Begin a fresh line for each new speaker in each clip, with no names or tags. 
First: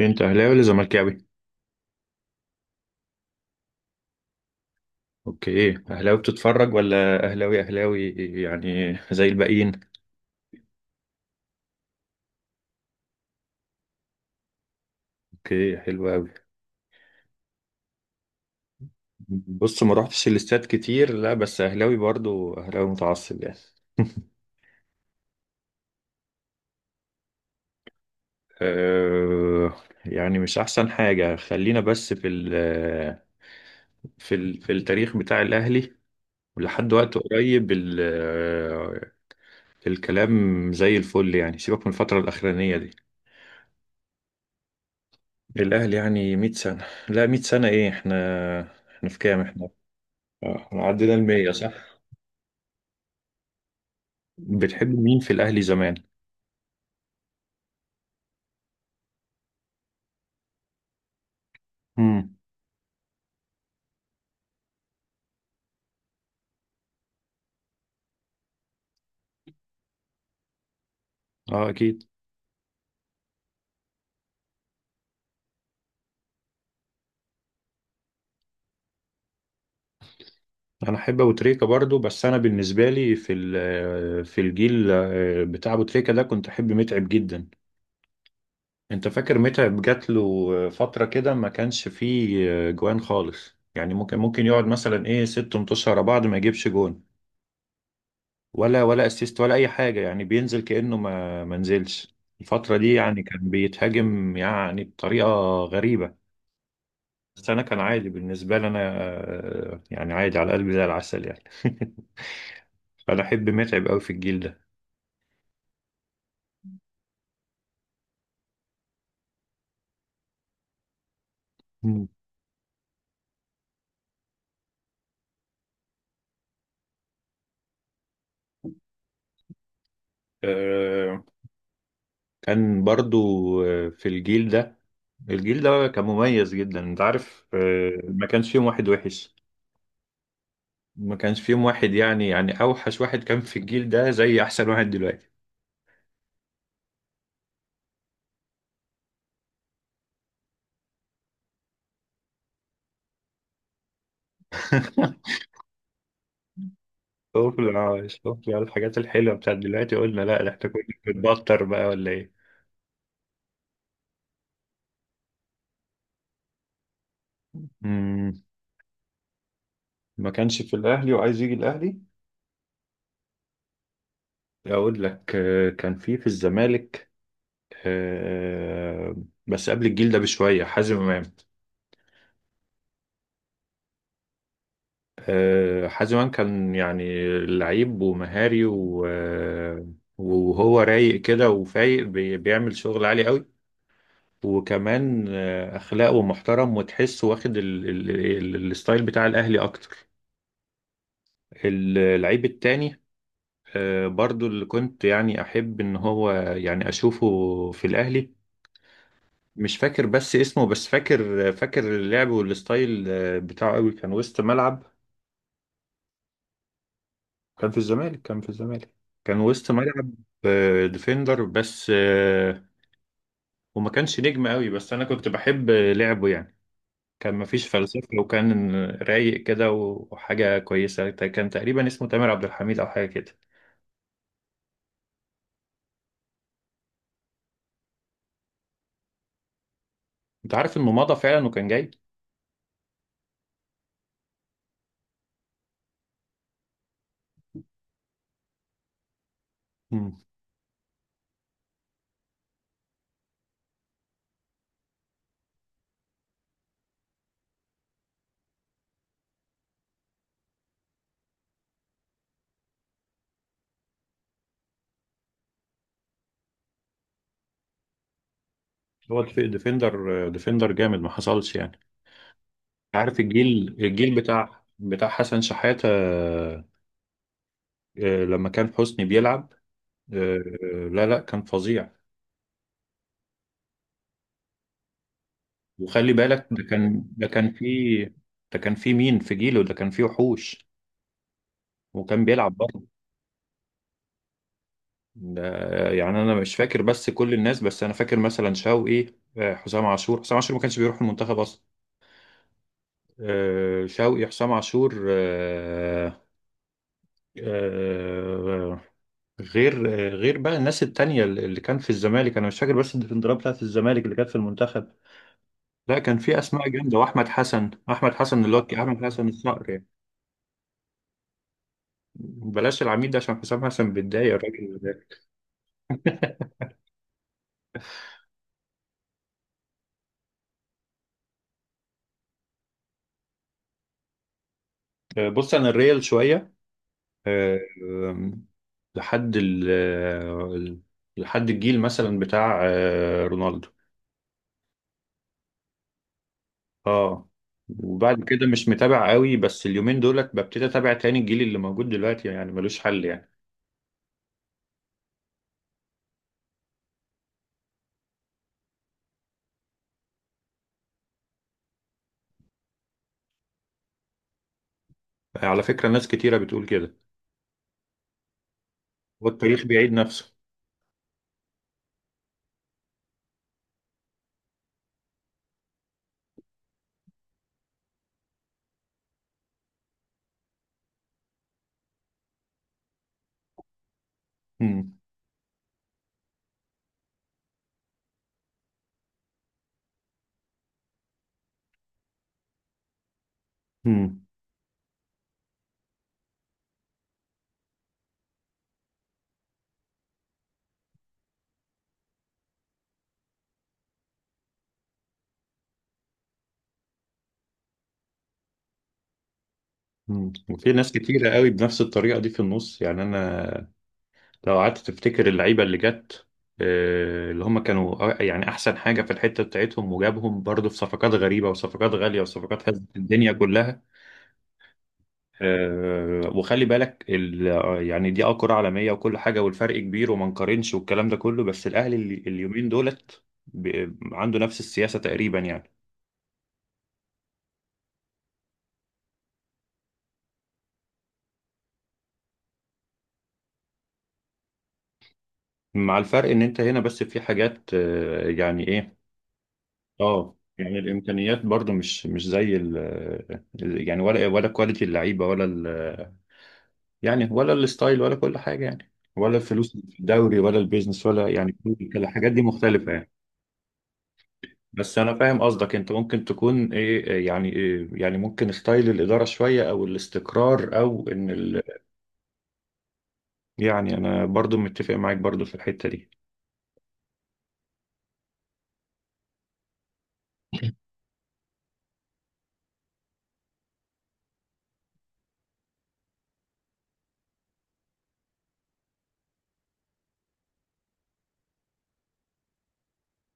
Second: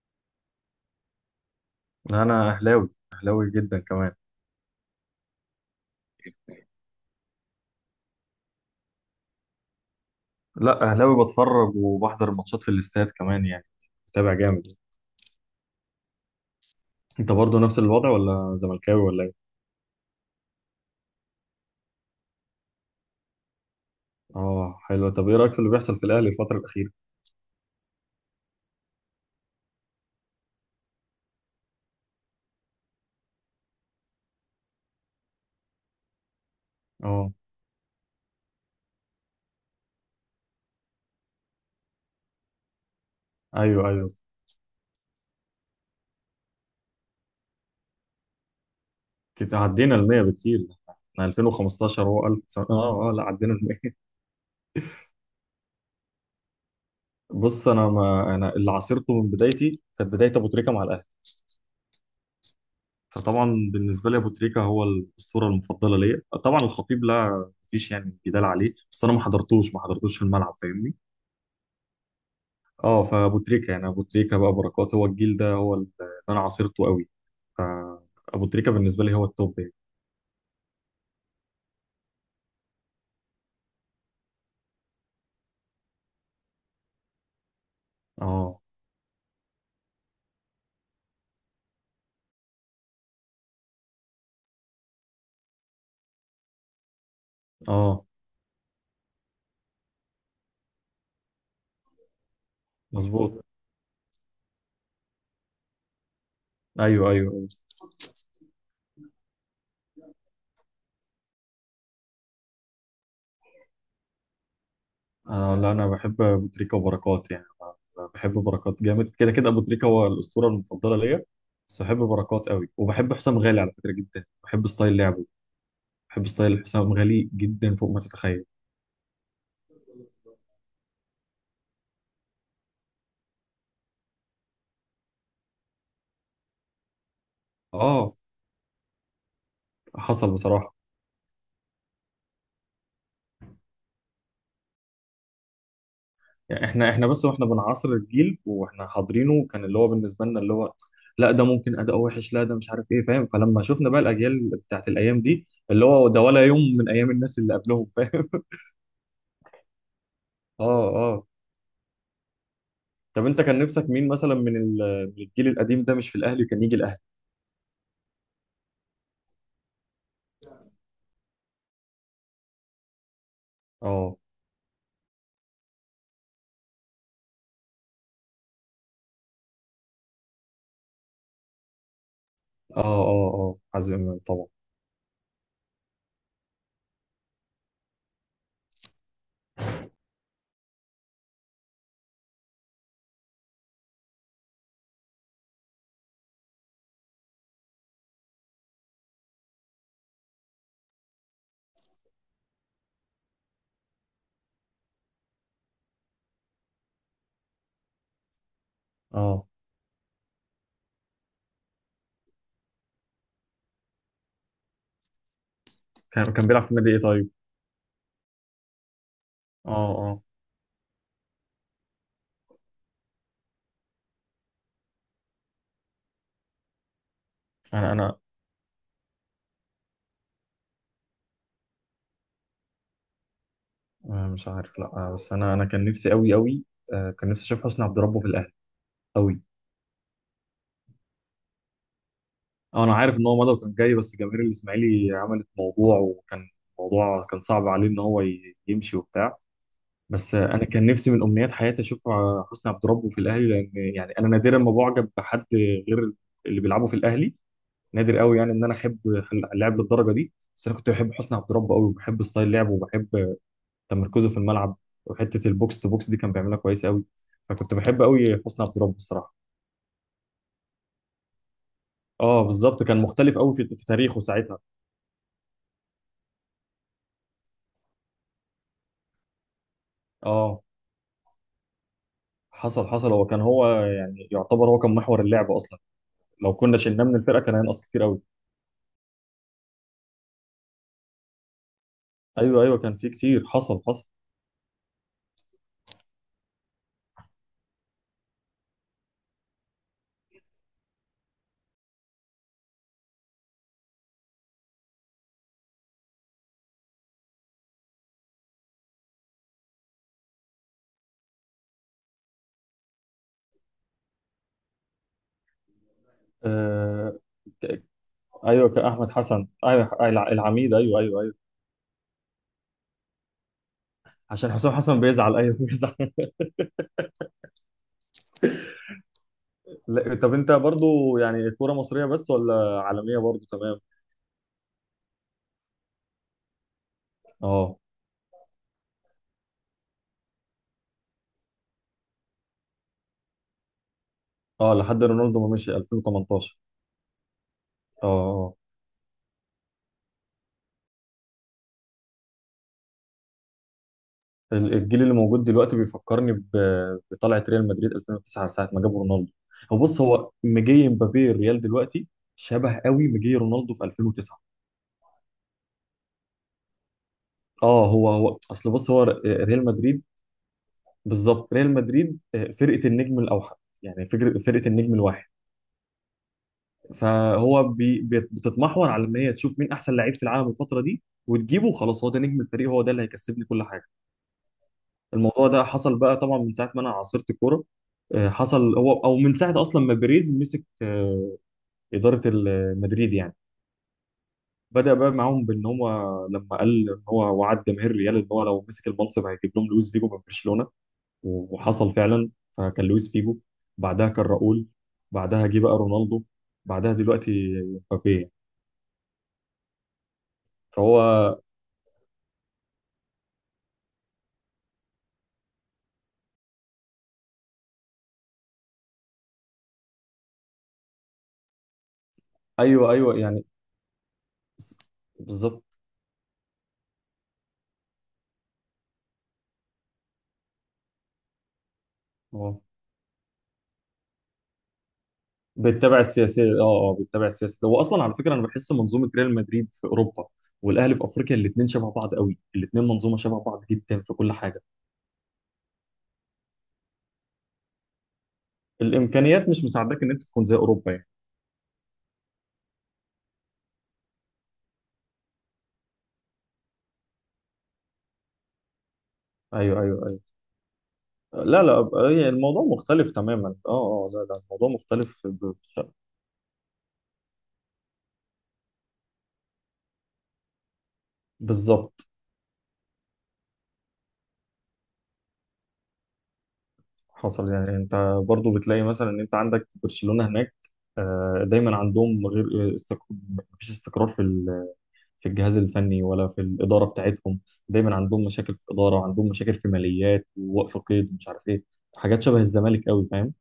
انت اهلاوي ولا زملكاوي؟
انا اهلاوي اهلاوي جدا كمان.
اوكي، اهلاوي بتتفرج ولا اهلاوي اهلاوي يعني زي الباقيين؟
لا، اهلاوي بتفرج وبحضر الماتشات في الاستاد كمان يعني. متابع جامد.
اوكي، حلو قوي.
انت برضو نفس الوضع ولا زملكاوي ولا ايه؟
بص، ما روحتش الاستاد كتير، لا بس اهلاوي برضو، اهلاوي متعصب يعني.
اه حلو. طب ايه رايك في اللي بيحصل في الاهلي الفتره الاخيره؟
أه. يعني مش احسن حاجة، خلينا بس في التاريخ بتاع الاهلي، ولحد وقت
اه،
قريب الكلام زي الفل، يعني سيبك من الفترة الأخرانية دي.
ايوه ايوه،
الأهلي يعني 100 سنة، لا 100 سنة إيه؟ إحنا في كام
كده
إحنا؟
عدينا ال 100 بكتير.
احنا عدينا
احنا
المية، صح.
2015 هو 1000، لا، عدينا ال 100.
بتحب مين في الاهلي زمان؟
بص، انا ما انا اللي عاصرته من بدايتي كانت بدايه ابو تريكه مع الاهلي.
امم.
فطبعا بالنسبه لي ابو تريكه هو الاسطوره المفضله ليا. طبعا الخطيب، لا مفيش يعني جدال عليه، بس انا ما حضرتوش في الملعب فاهمني.
اه، اكيد.
اه، فابو تريكه يعني، ابو تريكه بقى، بركات، هو الجيل ده هو اللي انا عاصرته قوي. فابو تريكه بالنسبه لي هو التوب يعني.
انا احب ابو تريكة برضو، بس انا بالنسبه لي في الجيل بتاع ابو تريكة ده كنت احب متعب جدا.
اه،
انت فاكر متعب جات له فتره كده ما كانش فيه جوان خالص، يعني ممكن يقعد مثلا ايه ست ماتشات ورا بعض ما يجيبش جون
اه،
ولا اسيست ولا اي حاجه، يعني بينزل كانه ما نزلش الفتره دي، يعني
مظبوط.
كان بيتهاجم يعني بطريقه غريبه.
ايوه ايوه ايوه.
بس انا كان عادي بالنسبه لي، انا يعني عادي على قلبي زي العسل يعني. فانا احب متعب قوي في الجيل ده.
آه لا، انا بحب ابو تريكه وبركات يعني. أنا بحب بركات جامد كده كده، ابو تريكه هو الاسطوره المفضله ليا، بس بحب
مم.
بركات قوي، وبحب حسام غالي على فكره، جدا بحب ستايل لعبه. بحب ستايل حسام غالي جدا فوق ما تتخيل.
آه، كان برضو في الجيل ده، الجيل ده كان مميز جدا، انت عارف،
اه،
ما كانش فيهم واحد وحش.
حصل بصراحه.
ما كانش فيهم واحد يعني اوحش واحد كان في الجيل ده زي احسن واحد دلوقتي.
يعني احنا بس واحنا بنعاصر الجيل واحنا حاضرينه كان اللي هو بالنسبه لنا اللي هو، لا ده ممكن اداء وحش، لا ده مش عارف ايه فاهم. فلما شفنا بقى الاجيال بتاعت الايام دي اللي هو ده ولا يوم من ايام الناس اللي
شوف،
قبلهم فاهم.
شوف بقى الحاجات الحلوه بتاعت دلوقتي، قلنا لا ده احنا
اه،
كنا
اه.
بنتبطر بقى ولا ايه.
طب انت كان نفسك مين مثلا من الجيل القديم ده، مش في الاهلي كان يجي الاهلي؟
مم. ما كانش في الاهلي وعايز يجي الاهلي.
اه
أقول لك كان في الزمالك، آه، بس قبل الجيل ده بشوية، حازم إمام.
اه اه اه، حازم امام طبعا.
حازم إمام كان يعني لعيب ومهاري وهو رايق كده وفايق، بيعمل شغل عالي قوي. وكمان أخلاقه محترم، وتحسه واخد الستايل بتاع الأهلي أكتر. اللعيب التاني برضو اللي كنت يعني أحب إن هو يعني أشوفه في الأهلي.
اه،
مش فاكر بس اسمه، بس فاكر اللعب والستايل بتاعه قوي، كان وسط ملعب.
كان بيلعب في النادي ايه طيب؟
كان في الزمالك، كان في الزمالك، كان
اه
وسط ملعب.
اه،
ديفندر بس، وما كانش نجم قوي، بس انا كنت بحب لعبه يعني. كان مفيش
انا
فلسفة،
انا
وكان رايق كده وحاجة كويسة، كان تقريبا اسمه تامر عبد الحميد او حاجة كده.
مش عارف. لا، بس انا كان نفسي قوي قوي. كان نفسي اشوف حسني عبد ربه في الاهلي قوي.
انت عارف انه مضى فعلا وكان جاي.
اه، انا عارف ان هو مضى وكان جاي، بس جماهير الاسماعيلي عملت موضوع، وكان موضوع كان صعب عليه ان هو يمشي وبتاع.
مم.
بس انا كان نفسي من امنيات حياتي اشوف حسني عبد ربه في الاهلي، لان يعني انا نادرا ما بعجب بحد غير اللي بيلعبوا في الاهلي. نادر قوي يعني ان انا احب اللاعب للدرجه دي، بس انا كنت بحب حسني عبد ربه قوي، وبحب ستايل لعبه، وبحب تمركزه في الملعب. وحته البوكس تو بوكس دي كان بيعملها كويس قوي. فكنت بحب قوي حسني عبد ربه
هو
الصراحه.
ديفندر جامد ما حصلش يعني.
اه بالظبط، كان
عارف
مختلف قوي في
الجيل
في
الجيل
تاريخه ساعتها.
بتاع حسن شحاتة، لما كان حسني بيلعب، آه،
اه،
لا، لا، كان فظيع.
حصل حصل، هو كان هو يعني يعتبر هو كان محور اللعب اصلا.
وخلي بالك
لو كنا شلناه من الفرقه كان هينقص كتير قوي.
ده كان في مين، في جيله ده كان في وحوش وكان بيلعب
ايوه ايوه،
برضه.
كان في كتير، حصل حصل.
يعني انا مش فاكر بس كل الناس، بس انا فاكر مثلا شوقي، حسام عاشور، حسام عاشور ما كانش بيروح المنتخب اصلا، شوقي، حسام عاشور، آه، غير بقى الناس التانية اللي كان في الزمالك. انا مش فاكر بس الديفندرات بتاعت الزمالك اللي كانت في المنتخب. لا، كان في اسماء جامده،
آه
واحمد حسن،
ك-
احمد حسن اللي
ايوه
هو
كان
احمد
احمد
حسن
حسن،
الصقر يعني.
ايوه العميد، ايوه ايوه ايوه.
بلاش العميد ده عشان حسام حسن بيتضايق
عشان حسام
الراجل
حسن
ده.
بيزعل، ايوه بيزعل. لا، طب انت برضو يعني كوره مصريه بس ولا عالميه برضو تمام؟
بص انا الريال شويه، آه،
اه
آم، لحد ال ال- لحد الجيل مثلا بتاع رونالدو.
اه، لحد رونالدو ما مشي 2018.
اه، وبعد كده
اه،
مش متابع قوي، بس اليومين دولت ببتدي اتابع تاني. الجيل اللي موجود دلوقتي يعني ملوش حل يعني.
الجيل اللي موجود دلوقتي بيفكرني بطلعه ريال مدريد 2009 ساعه ما جابوا رونالدو. هو بص هو مجي مبابي الريال دلوقتي شبه قوي مجي رونالدو في 2009.
على فكره ناس كتيره بتقول كده،
اه، هو اصل بص هو
هو
ريال
التاريخ بيعيد
مدريد،
نفسه.
بالظبط ريال مدريد، فرقه النجم الاوحد. يعني فكرة فرقه النجم الواحد. فهو بتتمحور على ان هي تشوف مين احسن لعيب في العالم الفتره دي وتجيبه، خلاص هو ده نجم الفريق، هو ده اللي هيكسبني كل حاجه.
مم.
الموضوع ده حصل بقى طبعا من ساعه ما انا عاصرت الكوره. حصل هو، او من ساعه اصلا ما بيريز مسك اداره مدريد يعني.
مم.
بدا بقى معاهم بان هو لما قال ان هو وعد جماهير ريال ان هو لو مسك المنصب هيجيب لهم لويس فيجو من برشلونه. وحصل فعلا، فكان لويس فيجو. بعدها كان راؤول. بعدها جه بقى رونالدو. بعدها دلوقتي مبابي يعني.
مم. وفي ناس
فهو،
كتيرة قوي بنفس الطريقة دي في النص يعني، أنا لو قعدت تفتكر اللعيبة اللي جت اللي هم كانوا، يعني أحسن حاجة في الحتة بتاعتهم، وجابهم برضه في صفقات غريبة وصفقات غالية وصفقات هزت
ايوه ايوه
الدنيا
يعني،
كلها.
بالظبط.
وخلي بالك يعني دي كرة عالمية وكل حاجة، والفرق كبير وما نقارنش والكلام ده كله. بس الأهلي اليومين دولت عنده نفس السياسة تقريبا يعني،
بتتابع السياسه اه. اه، بتتابع السياسه. هو اصلا على فكره انا بحس منظومه ريال مدريد في اوروبا والاهلي في افريقيا الاثنين شبه بعض قوي، الاثنين منظومه شبه بعض جدا في كل حاجه.
مع الفرق إن أنت هنا بس في حاجات، يعني إيه.
الامكانيات مش مساعداك ان انت
اه،
تكون زي
يعني
اوروبا يعني.
الامكانيات برضو مش زي ال، يعني ولا كواليتي اللعيبه ولا ال، يعني ولا الستايل ولا كل حاجه، يعني ولا الفلوس
ايوه
اللي
ايوه
في
ايوه.
الدوري ولا البيزنس، ولا يعني
لا
كل
لا، هي
الحاجات دي
الموضوع
مختلفه
مختلف
يعني.
تماما، اه اه، لا لا الموضوع
بس انا
مختلف
فاهم قصدك، انت ممكن تكون ايه، إيه يعني، ممكن ستايل الاداره شويه، او الاستقرار، او ان ال.
بالظبط.
يعني انا برضو متفق معاك، برضو في الحته دي.
حصل يعني انت برضو بتلاقي مثلا ان انت عندك برشلونه هناك، دايما عندهم غير استقرار. مفيش استقرار في الجهاز الفني ولا في الإدارة بتاعتهم. دايما عندهم مشاكل في الإدارة وعندهم مشاكل في ماليات ووقف قيد ومش عارف إيه، حاجات شبه الزمالك قوي فاهم.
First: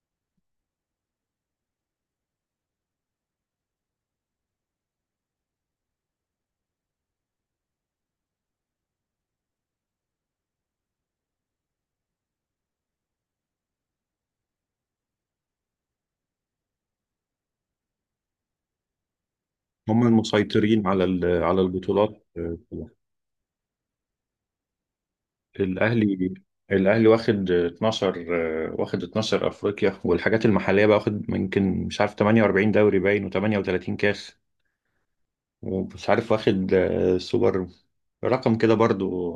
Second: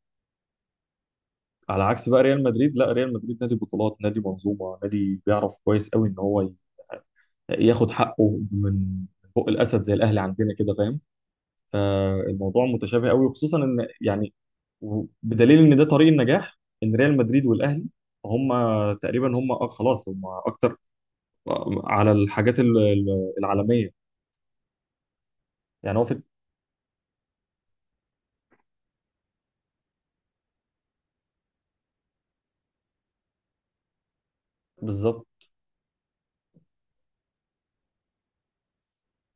على عكس بقى ريال مدريد، لا ريال مدريد نادي بطولات، نادي منظومة، نادي بيعرف كويس قوي إن هو ياخد حقه من بق الأسد زي الأهلي عندنا كده فاهم. فالموضوع متشابه قوي وخصوصا إن يعني بدليل إن ده طريق النجاح، إن ريال مدريد والأهلي هم تقريبا هم
هم
خلاص هم أكتر.
المسيطرين على
على
البطولات،
الحاجات العالمية. يعني هو في،
الاهلي الاهلي واخد 12، واخد 12 افريقيا، والحاجات المحليه بقى واخد يمكن مش عارف 48 دوري باين و38 كاس،
بالظبط.
ومش عارف واخد سوبر، رقم كده برضو.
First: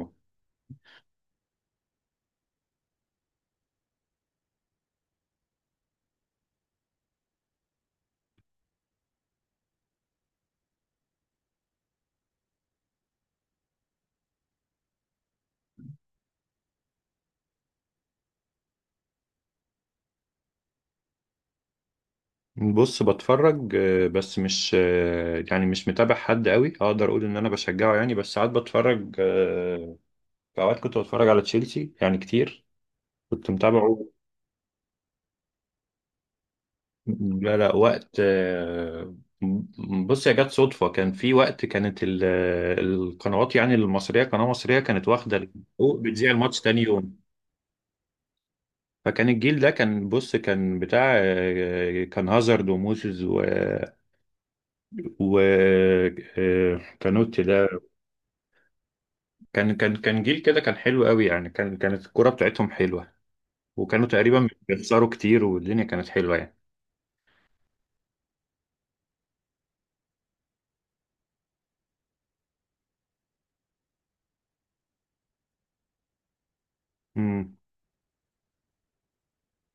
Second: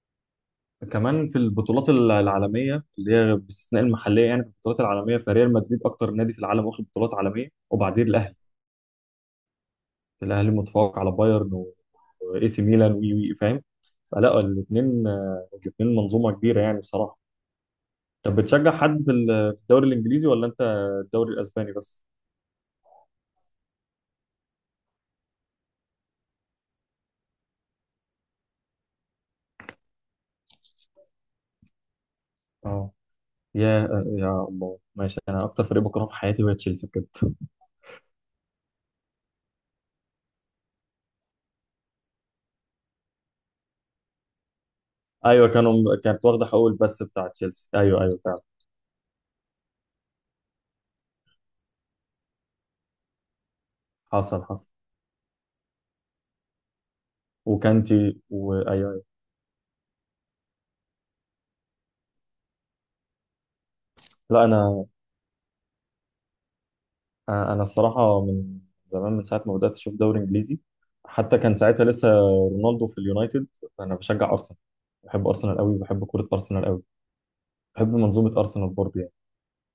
كمان في البطولات العالميه اللي هي باستثناء المحليه، يعني في البطولات العالميه فريال مدريد اكتر نادي في العالم واخد بطولات عالميه، وبعدين الاهلي، الاهلي متفوق على بايرن واي سي ميلان وي فاهم. فلا الاثنين، الاثنين منظومه كبيره يعني بصراحه. طب بتشجع حد في في الدوري الانجليزي ولا انت الدوري الاسباني بس؟
بص بتفرج بس مش، يعني مش متابع حد قوي اقدر اقول ان انا بشجعه يعني، بس ساعات بتفرج. في اوقات كنت بتفرج على تشيلسي يعني كتير،
اه.
كنت
يا
متابعه.
يا الله ماشي، انا اكتر فريق بكرهه في حياتي هو تشيلسي بجد.
لا، لا، وقت بص، يا جت صدفة، كان في وقت كانت القنوات يعني المصرية، قناة مصرية كانت واخدة
ايوه كانوا،
الحقوق
كانت
بتذيع
واخده
الماتش
حقوق
تاني
البث
يوم.
بتاع تشيلسي ايوه ايوه فعلا.
فكان الجيل ده كان بص كان بتاع كان هازارد وموسيس و
حصل حصل.
و- آه، كانوتي ده.
وكانتي وايوه.
كان جيل كده، كان حلو قوي يعني، كانت الكرة بتاعتهم حلوة، وكانوا
لا،
تقريبا
انا
بيخسروا كتير والدنيا كانت حلوة يعني.
انا الصراحه من زمان، من ساعه ما بدات اشوف دوري انجليزي حتى كان ساعتها لسه رونالدو في اليونايتد، انا بشجع ارسنال. بحب ارسنال قوي، بحب كره ارسنال قوي.
مم.
بحب منظومه ارسنال برضه يعني.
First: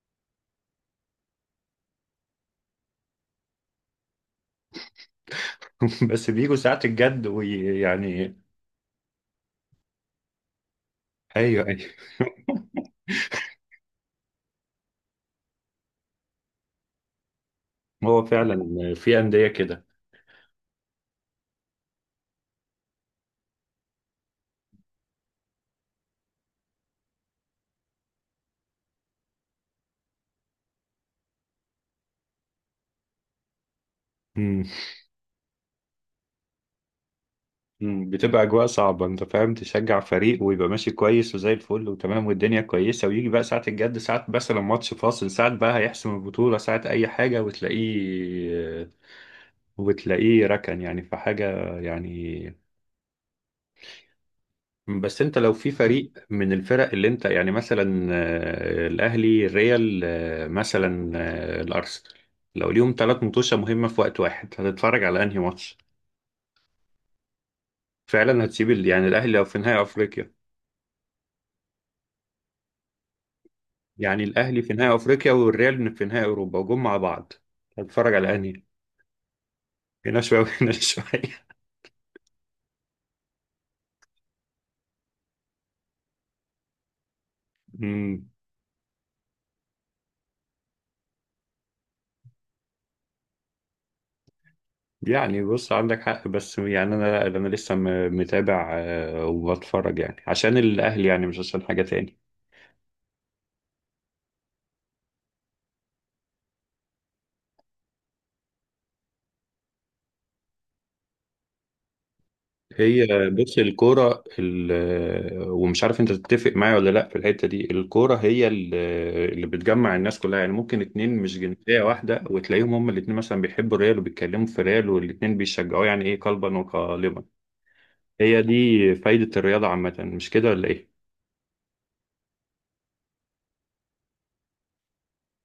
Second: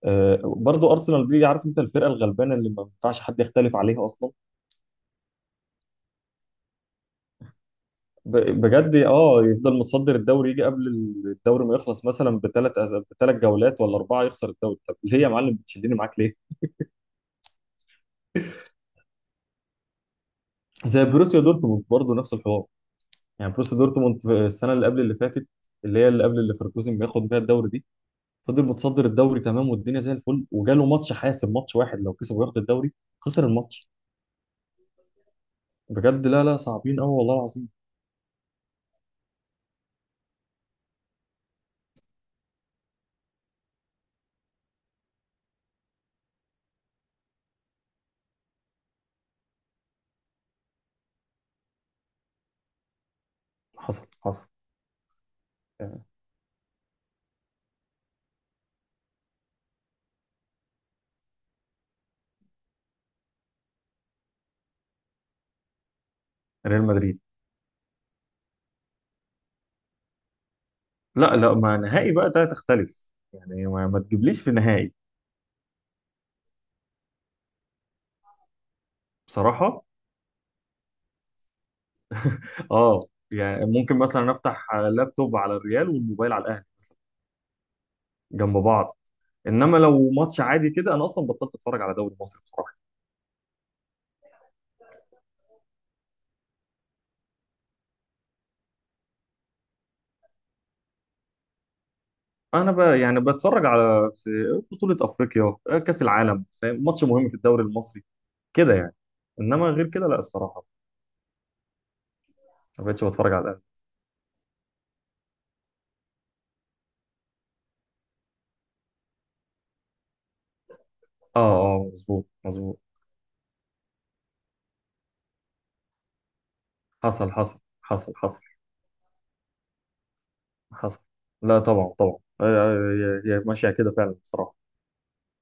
أه برضه ارسنال دي عارف انت الفرقه الغلبانه اللي ما ينفعش حد يختلف عليها اصلا.
بس بيجوا ساعة الجد ويعني،
ب- بجد اه، يفضل متصدر الدوري، يجي قبل
ايوه،
الدوري ما
ايوه.
يخلص مثلا بثلاث جولات ولا اربعه يخسر الدوري. طب ليه يا معلم بتشدني معاك ليه؟
هو فعلا في أندية كده.
زي بروسيا دورتموند برضه نفس الحوار. يعني بروسيا دورتموند في السنه اللي قبل اللي فاتت اللي هي اللي قبل اللي ليفركوزن بياخد بيها الدوري دي، فضل متصدر الدوري تمام والدنيا زي الفل، وجاله ماتش حاسم، ماتش واحد لو كسب وياخد الدوري، خسر الماتش.
مم.
بجد لا لا صعبين قوي والله العظيم.
مم. بتبقى أجواء صعبة، أنت فاهم، تشجع فريق ويبقى ماشي كويس وزي الفل وتمام والدنيا كويسة، ويجي بقى ساعة الجد، ساعة مثلا ماتش فاصل، ساعة بقى هيحسم البطولة، ساعة أي حاجة، وتلاقيه ركن يعني في حاجة يعني.
حصل حصل.
بس أنت لو في
آه،
فريق من الفرق اللي أنت يعني مثلا، الأهلي، الريال، مثلا الأرسنال، لو ليهم ثلاث مطوشة مهمة في وقت واحد هتتفرج على أنهي ماتش؟
ريال مدريد.
فعلا هتسيب يعني الاهلي في نهائي افريقيا،
لا لا، ما نهائي بقى ده تختلف يعني، ما
يعني
تجيبليش في
الاهلي في
نهائي.
نهائي افريقيا والريال في نهائي اوروبا وجم مع بعض، هتتفرج على انهي؟
بصراحه
هنا شويه وهنا شويه.
اه، يعني ممكن مثلا افتح لابتوب على الريال والموبايل على الاهلي
أمم.
جنب بعض. انما لو ماتش عادي كده انا اصلا بطلت اتفرج على دوري مصر بصراحه.
يعني بص عندك حق، بس يعني انا لا، انا لسه متابع وبتفرج يعني عشان الاهلي، يعني مش عشان حاجه تاني.
انا بقى يعني بتفرج على في بطولة افريقيا، كأس العالم فاهم، ماتش مهم في الدوري المصري كده يعني، انما غير كده لا الصراحة ما بقتش
هي
بتفرج على
بص
الاهلي.
الكورة ومش عارف انت تتفق معايا ولا لا في الحتة دي، الكورة هي اللي بتجمع الناس كلها يعني، ممكن اتنين مش
اه
جنسية
اه،
واحدة
مظبوط
وتلاقيهم
مظبوط.
هما الاتنين مثلا بيحبوا الريال وبيتكلموا في الريال والاتنين بيشجعوه يعني ايه، قلبا وقالبا.
حصل حصل حصل حصل
هي دي فايدة الرياضة عامة، مش كده ولا
حصل.
ايه؟
لا طبعا طبعا، هي هي ماشية كده فعلا الصراحة.